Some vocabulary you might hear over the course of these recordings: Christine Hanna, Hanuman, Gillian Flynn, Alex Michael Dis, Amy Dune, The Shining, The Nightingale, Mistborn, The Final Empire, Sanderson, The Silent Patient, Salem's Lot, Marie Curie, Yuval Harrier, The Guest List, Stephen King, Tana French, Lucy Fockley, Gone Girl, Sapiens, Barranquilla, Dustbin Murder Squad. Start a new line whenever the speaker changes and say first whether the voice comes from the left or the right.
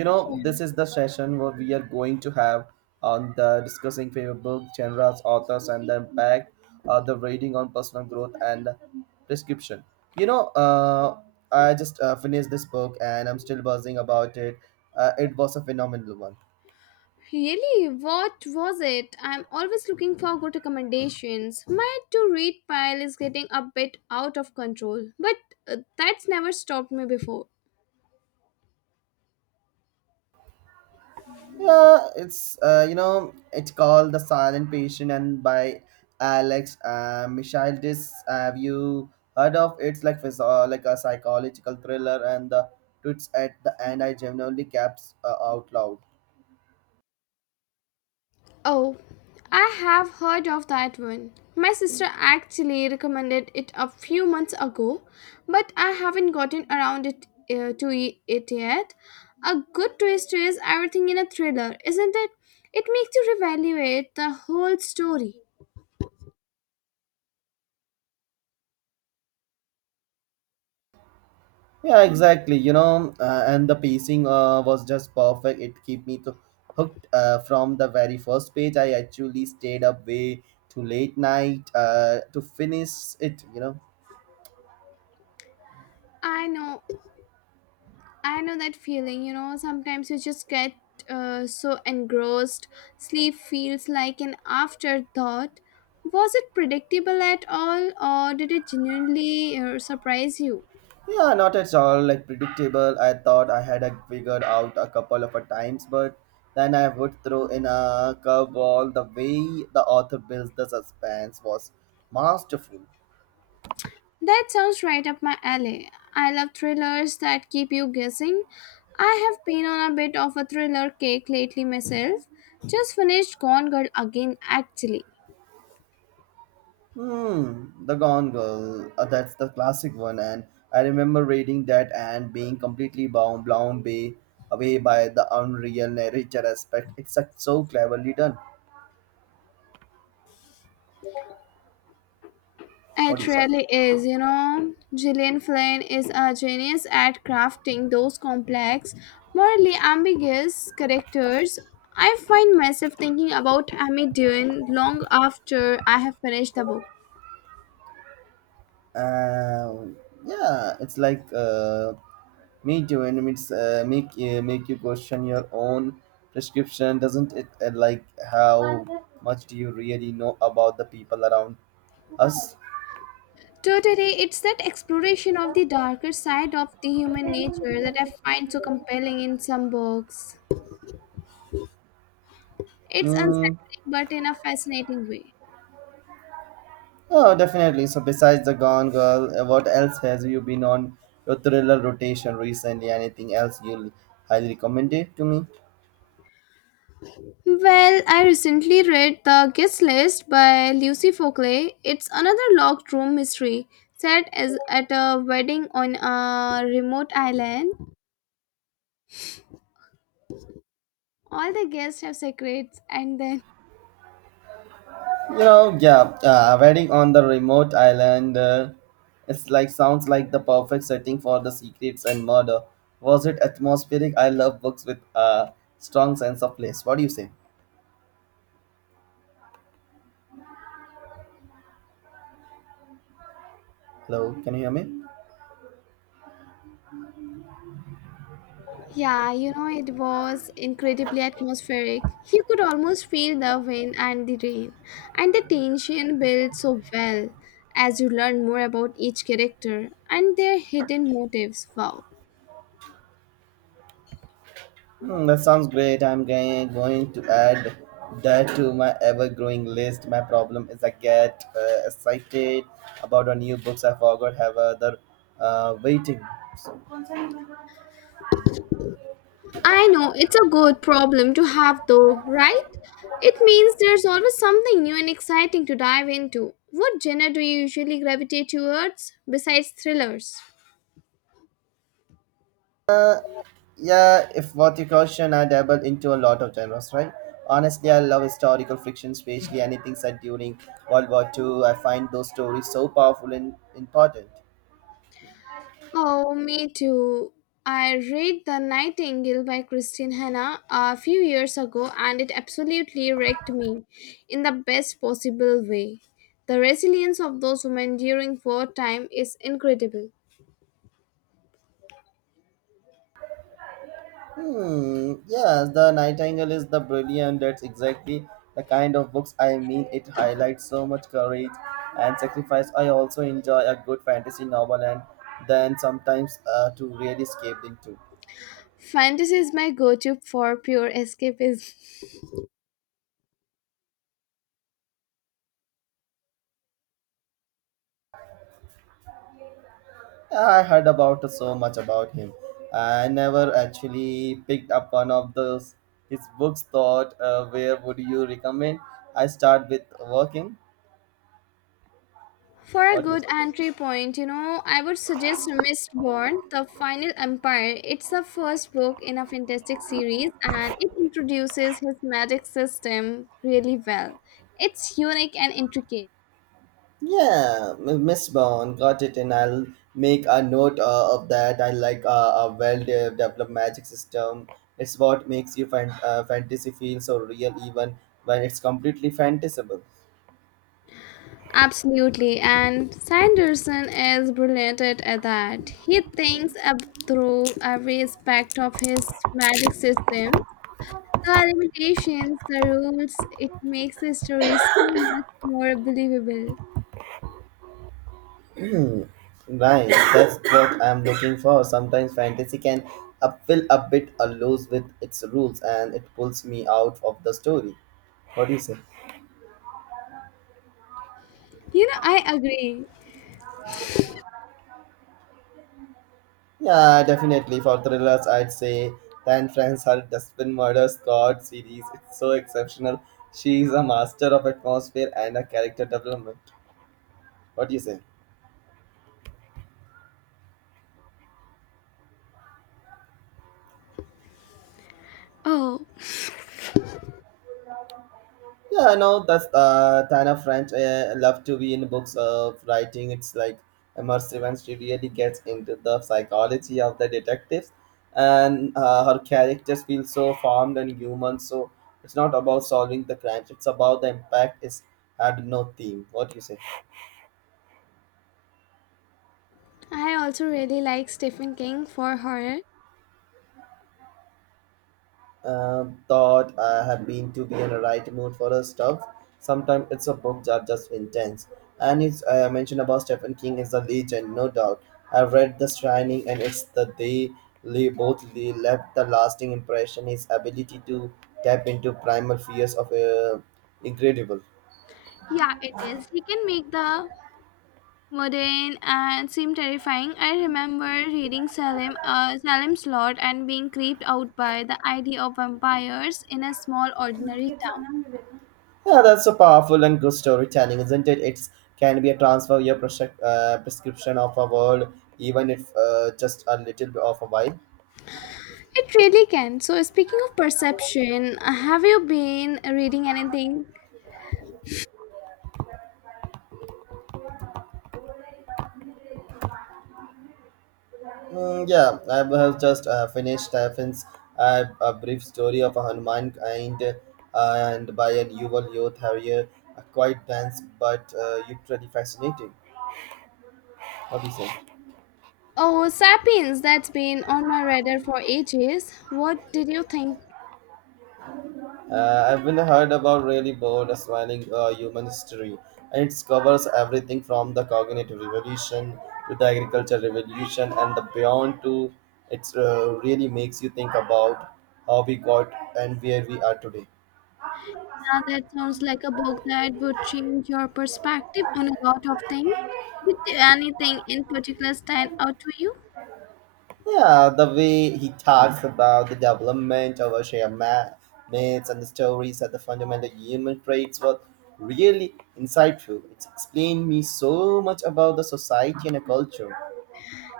right: You know, this is the session where we are going to have on the discussing favorite book genres, authors, and the impact the reading on personal growth and prescription. you know uh, I just finished this book and I'm still buzzing about it. It was a phenomenal one.
left: Really, what was it? I'm always looking for good recommendations. My to read pile is getting a bit out of control, but that's never stopped me before.
right: Yeah, it's it's called The Silent Patient and by Alex Michael Dis. Have you heard of It's like like a psychological thriller, and the twists at the end I genuinely gaps out loud.
left: Oh, I have heard of that one. My sister actually recommended it a few months ago, but I haven't gotten around it to e- it yet. A good twist is everything in a thriller, isn't it? It makes you reevaluate the whole story.
right: Yeah, exactly. And the pacing was just perfect. It keep me to hooked from the very first page. I actually stayed up way too late night to finish it.
left: I know I know that feeling, you know, sometimes you just get so engrossed. Sleep feels like an afterthought. Was it predictable at all, or did it genuinely surprise you?
right: Yeah, not at all like predictable. I thought I had it figured out a couple of a times, but then I would throw in a curveball. The way the author builds the suspense was masterful.
left: That sounds right up my alley. I love thrillers that keep you guessing. I have been on a bit of a thriller kick lately myself. Just finished Gone Girl again, actually.
right: Hmm, The Gone Girl. That's the classic one, and I remember reading that and being completely blown away by the unreal narrator aspect. It's so cleverly done. What do
left: It
right: you say?
left: really is, you know. Gillian Flynn is a genius at crafting those complex, morally ambiguous characters. I find myself thinking about Amy Dune long after I have finished the book.
right: Um yeah, it's like me too, and it's make you question your own prescription, doesn't it? Like how much do you really know about the people around us?
left: Totally, it's that exploration of the darker side of the human nature that I find so compelling in some books. It's
right: Mm,
left: unsettling, but in a fascinating way.
right: oh, definitely. So besides the Gone Girl, what else has you been on your thriller rotation recently? Anything else you'll highly recommend it to me?
left: Well, I recently read The Guest List by Lucy Fockley. It's another locked room mystery set as at a wedding on a remote island. All the guests have secrets, and then,
right: Yeah, wedding on the remote island. It's like sounds like the perfect setting for the secrets and murder. Was it atmospheric? I love books with a strong sense of place. What do you say? Hello, can you hear me?
left: yeah, you know, it was incredibly atmospheric. You could almost feel the wind and the rain, and the tension built so well as you learn more about each character and their hidden motives. Wow.
right: Hmm, that sounds great. I'm going to add that to my ever-growing list. My problem is I get excited about a new books I forgot have other waiting.
left: I know it's a good problem to have though, right? It means there's always something new and exciting to dive into. What genre do you usually gravitate towards besides thrillers?
right: Yeah, if what you question, I dabble into a lot of genres, right? Honestly, I love historical fiction, especially anything set during World War II. I find those stories so powerful and important.
left: Oh, me too. I read The Nightingale by Christine Hanna a few years ago and it absolutely wrecked me in the best possible way. The resilience of those women during wartime is incredible.
right: Hmm, yes, The Nightingale is the brilliant. That's exactly the kind of books I mean. It highlights so much courage and sacrifice. I also enjoy a good fantasy novel and then sometimes to really escape into.
left: Fantasy is my go to for pure escapism.
right: I heard about so much about him. I never actually picked up one of those his books. Thought, where would you recommend? I start with working.
left: For a
right: What you say?
left: good entry point, you know, I would suggest Mistborn, The Final Empire. It's the first book in a fantastic series and it introduces his magic system really well. It's unique and intricate.
right: Yeah, Miss Bond got it, and I'll make a note of that. I like a well-developed magic system. It's what makes you fantasy feel so real, even when it's completely fantasable.
left: Absolutely, and Sanderson is brilliant at that. He thinks up through every aspect of his magic system, the limitations, the rules. It makes the story so much more believable.
right: Right, that's what I'm looking for. Sometimes fantasy can feel a bit loose with its rules and it pulls me out of the story. What do you say?
left: You know, I agree.
right: Yeah, definitely. For thrillers, I'd say Dan Franz, her Dustbin Murder Squad series. It's so exceptional. She is a master of atmosphere and a character development. What do you say?
left: Oh,
right: Yeah, no, that's Tana French. I love to be in books of writing. It's like immersive and she really gets into the psychology of the detectives. And her characters feel so formed and human. So it's not about solving the crimes, it's about the impact it's had no theme. What do you say?
left: I also really like Stephen King for horror.
right: Thought I have been to be in a right mood for a stuff. Sometimes it's a book that just intense. And it's I mentioned about Stephen King is a legend, no doubt. I've read The Shining, and it's the they left the lasting impression. His ability to tap into primal fears of incredible.
left: Yeah, it is. He can make the mundane and seem terrifying. I remember reading Salem's Lot and being creeped out by the idea of vampires in a small, ordinary town.
right: Yeah, that's so powerful and good storytelling, isn't it? It can be a transfer your prescription of a world, even if just a little bit of a while.
left: It really can. So, speaking of perception, have you been reading anything?
right: Mm, yeah, I have just finished Stephen's a brief story of a Hanuman kind and by an Yuval youth. Harrier, quite dense but you pretty fascinating. What do you think?
left: Oh, Sapiens, that's been on my radar for ages. What did you think?
right: I've been heard about really bold, smiling human history, and it covers everything from the cognitive revolution to the agriculture revolution and the beyond. To it really makes you think about how we got and where we are today.
left: Yeah, that sounds like a book that would change your perspective on a lot of things. Did anything in particular stand out to you?
right: Yeah, the way he talks about the development of our shared myths and the stories are the fundamental human traits was really insightful. It explained me so much about the society and the culture.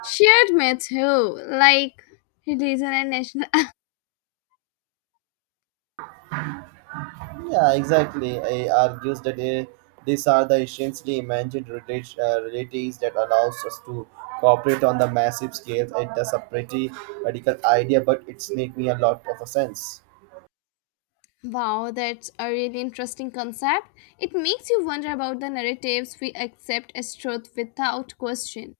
left: Shared me too, like religion and national.
right: Yeah, exactly. I argues that these are the essentially imagined realities that allows us to cooperate on the massive scale. It does a pretty radical idea, but it's making a lot of a sense.
left: Wow, that's a really interesting concept. It makes you wonder about the narratives we accept as truth without question.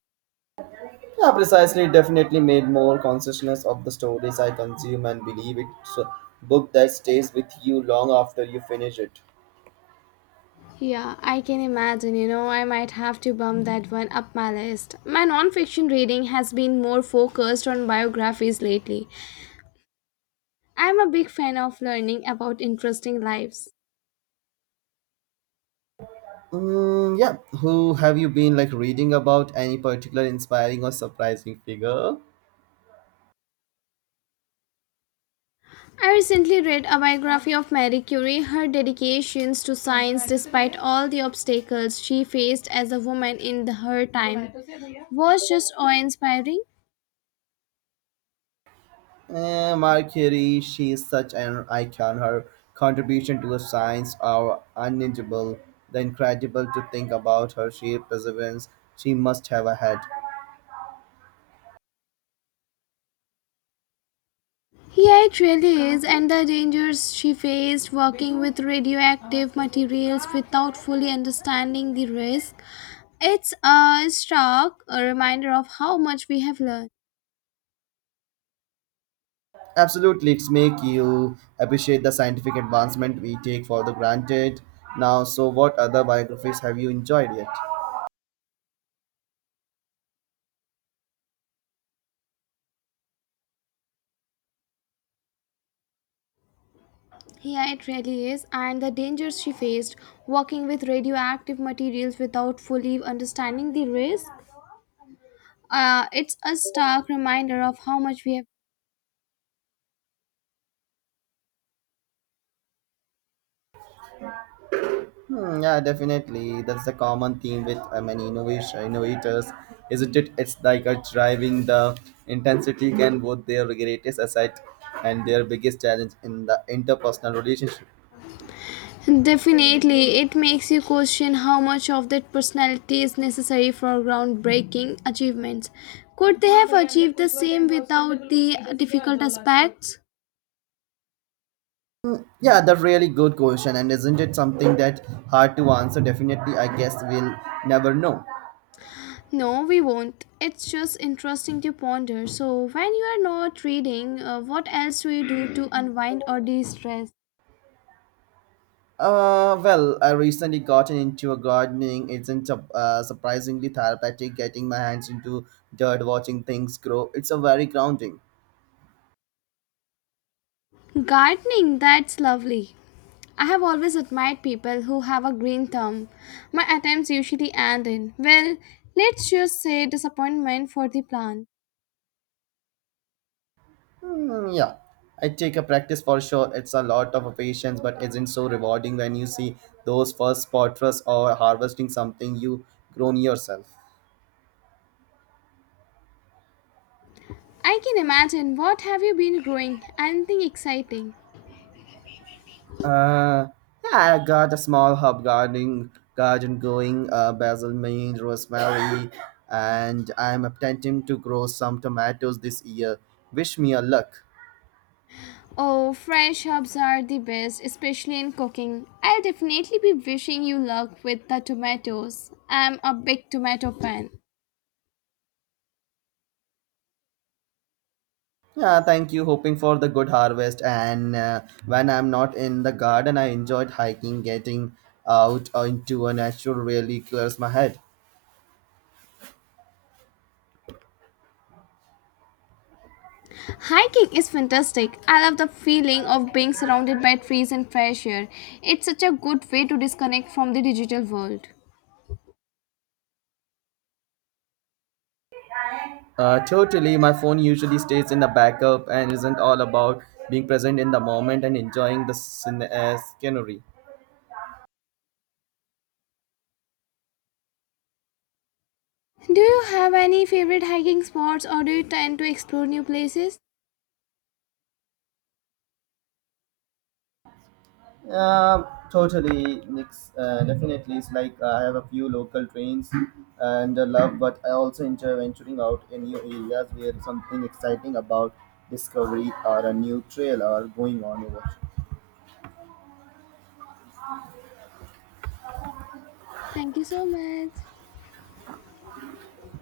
right: Yeah, precisely. It definitely made more consciousness of the stories I consume and believe it's a book that stays with you long after you finish it.
left: Yeah, I can imagine. You know, I might have to bump that one up my list. My non fiction reading has been more focused on biographies lately. I'm a big fan of learning about interesting lives.
right: Mm, yeah. Who have you been like reading about? Any particular inspiring or surprising figure?
left: I recently read a biography of Marie Curie, her dedications to science despite all the obstacles she faced as a woman in her time was just awe-inspiring.
right: Eh, Mercury, she is such an icon. Her contribution to science are unnatural. The incredible to think about her sheer perseverance she must have had.
left: Yeah, it really is, and the dangers she faced working with radioactive materials without fully understanding the risk. It's a stark reminder of how much we have learned.
right: Absolutely, it's make you appreciate the scientific advancement we take for the granted now. So, what other biographies have you enjoyed yet?
left: Yeah, it really is. And the dangers she faced working with radioactive materials without fully understanding the risk. It's a stark reminder of how much we have.
right: Hmm, yeah, definitely. That's a common theme with many innovation innovators, isn't it? It's like a driving the intensity can both their greatest asset and their biggest challenge in the interpersonal relationship.
left: Definitely, it makes you question how much of that personality is necessary for groundbreaking achievements. Could they have achieved the same without the difficult aspects?
right: Yeah, that's really good question, and isn't it something that hard to answer? Definitely, I guess we'll never know.
left: No, we won't. It's just interesting to ponder. So, when you are not reading, what else do you do to unwind or de stress?
right: Well, I recently gotten into a gardening. Isn't surprisingly therapeutic getting my hands into dirt, watching things grow. It's a very grounding.
left: Gardening, that's lovely. I have always admired people who have a green thumb. My attempts usually end in, well, let's just say disappointment for the plant.
right: Hmm, yeah, I take a practice for sure. It's a lot of patience, but isn't so rewarding when you see those first spotters or harvesting something you grown yourself.
left: I can imagine, what have you been growing? Anything exciting?
right: Uh, yeah, I got a small herb garden going, basil, mint, rosemary, and I'm attempting to grow some tomatoes this year. Wish me a luck.
left: Oh, fresh herbs are the best, especially in cooking. I'll definitely be wishing you luck with the tomatoes. I'm a big tomato fan.
right: Yeah, thank you. Hoping for the good harvest. And when I'm not in the garden, I enjoyed hiking, getting out into a natural really clears my head.
left: Hiking is fantastic. I love the feeling of being surrounded by trees and fresh air. It's such a good way to disconnect from the digital world.
right: Totally. My phone usually stays in the backup and isn't all about being present in the moment and enjoying the scenery.
left: Do you have any favorite hiking spots or do you tend to explore new places?
right: Yeah, totally, Nix. Definitely, it's like I have a few local trains and love, but I also enjoy venturing out in new areas where something exciting about discovery or a new trail are going on over.
left: Thank you so much.